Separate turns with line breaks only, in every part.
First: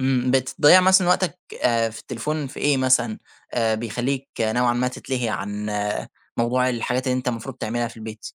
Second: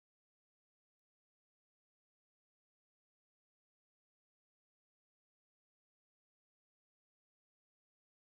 إمم، بتضيع مثلًا وقتك آآ، في التليفون في إيه مثلًا آآ، بيخليك نوعًا ما تتلهي عن موضوع الحاجات اللي أنت المفروض تعملها في البيت.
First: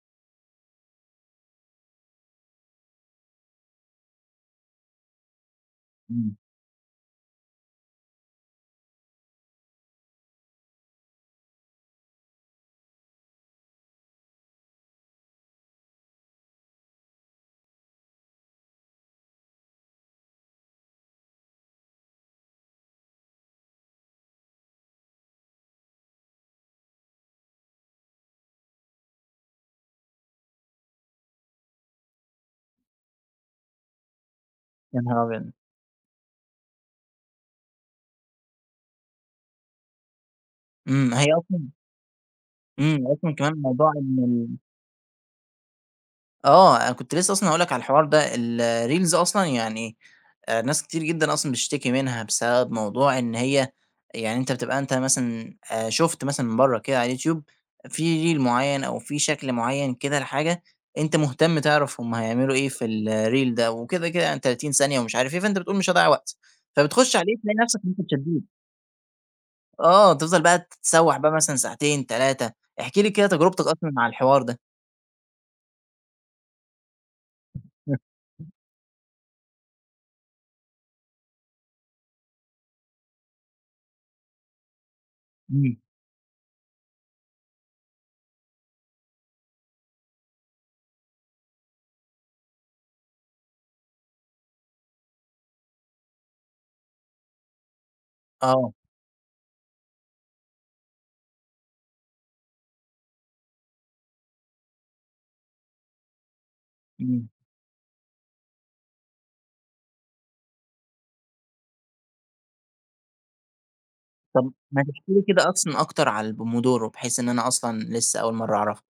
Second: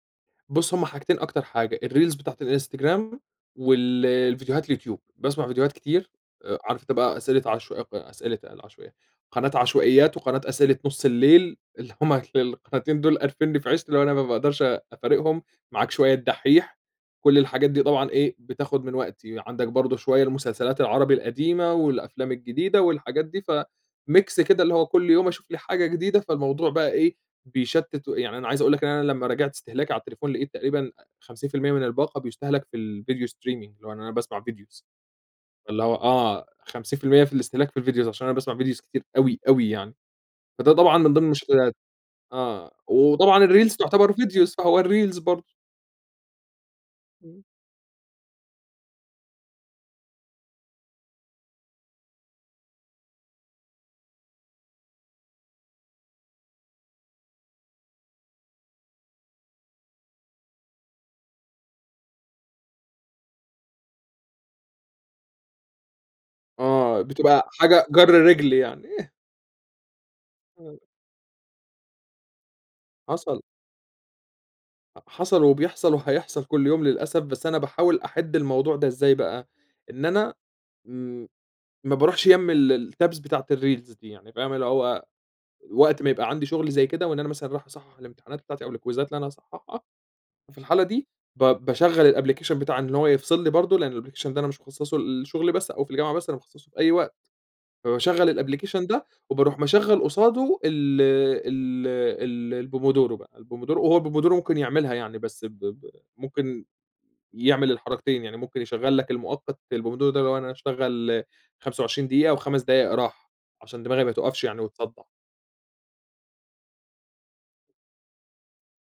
بُصّ، هما حاجتين أكتر حاجة الreels بتاعة الإنستجرام، وال الفيديوهات اليوتيوب، باسمع فيديوهات كتير،
إمم.
عارف أنت بقى أسئلة عش أسئلة قال عشو قناة عشوائيات، وقناة أسئلة نُصّ الليل، اللي هم القناتين دول، قارفنّي في عيشتي، اللي هو أنا ما باقدرش أفارقهم، معاك شوية الدحيح، كُلّ الحاجات دي طبعًا إيه بتاخد من وقتي، عندك برضه شوية المسلسلات العربي القديمة، والأفلام الجديدة، والحاجات دي، فmix كده، اللي هو كل يوم أشوف لي حاجة جديدة، فالموضوع بقى إيه بيشتِّت، و يعني أنا عايز أقول لك إن أنا لمّا راجعت استهلاكي على التليفون، لقيت تقريبًا 50% من الباقة بيُستهلك في الفيديو streaming، اللي هو إن أنا باسمع videos
يانهار أبيض!
اللي هو آه 50% في الاستهلاك في ال videos عشان أنا باسمع videos كتير أوي، أوي يعني، فده طبعًا
إمم،
من
هي
ضمن
أصلًا
المشكلات، آه
إمم، أصلًا
وطبعًا
كمان
الreels
موضوع
تعتبر videos
ان
فهو الreels برضه.
آه، أنا كنت لسه
إمم.
أصلًا هاقول لك على الحوار ده، ال الreels أصلًا يعني آآ، ناس كتير جدًا أصلًا بتشتكي منها، بسبب موضوع إن هي يعني أنت بتبقى أنت مثلًا، آآ، شُفت مثلًا برّه كده على اليوتيوب في reel معيّن، أو في شكل معيّن كده، لحاجة أنت مهتم تعرف هم هيعملوا إيه في الreel ده. وكده، كده يعني 30 ثانية ومش عارف إيه، فأنت بتقول مش هاضيّع وقت،
آه،
فبتخش عليه
بتبقى
تلاقي نفسك
حاجة
إن أنت
جرّ
اتشدّيت.
رجل يعني. [unintelligible]
آه تِفضَل بقى
آه.
تتسوّح بقى مثلًا ساعتين 3، احكِ لي كده
حصل.
تجربتك أصلًا مع الحوار ده.
حصل، وبيحصل، وحيحصل كل يوم للأسف، بس أنا باحاول أحدّ الموضوع ده إزاي بقى، إن أنا م ما باروحش جنب ال الtabs بتاعة الreels دي يعني فاهم اللي هو
إمم.
وقت ما يبقى عندي شغل زي كده، وإن أنا مثلًا رايح أصحّح الامتحانات بتاعتي أو الكويزات اللي أنا هاصحّحها، في الحالة دي ب باشغّل الapplication بتاع إن هو يفصل لي برضه، لأن الapplication ده أنا مش مخصّصُه للشغل بس، أو في الجامعة بس، أنا مخصّصُه في أي وقت، فباشغّل
آه.
الapplication ده، وباروح مشغّل قصادُه ال ال ال الpomodoro بقى، الPomodoro هو الPomodoro ممكن يعملها يعني، بس ب ب ممكن
إمم.
يعمل الحركتين، يعني ممكن يشغّل لك المؤقت، البومودورو ده، لو أنا هاشغّل 25 دقيقة و5 دقايق راحة، عشان دماغي ما تقفش
طَب
يعني
ما تحكي
وتصدّع.
لي كده أصلًا أكتر على الPomodoro؟ بحيث إن أنا أصلًا لسه أول مرة أعرفُه.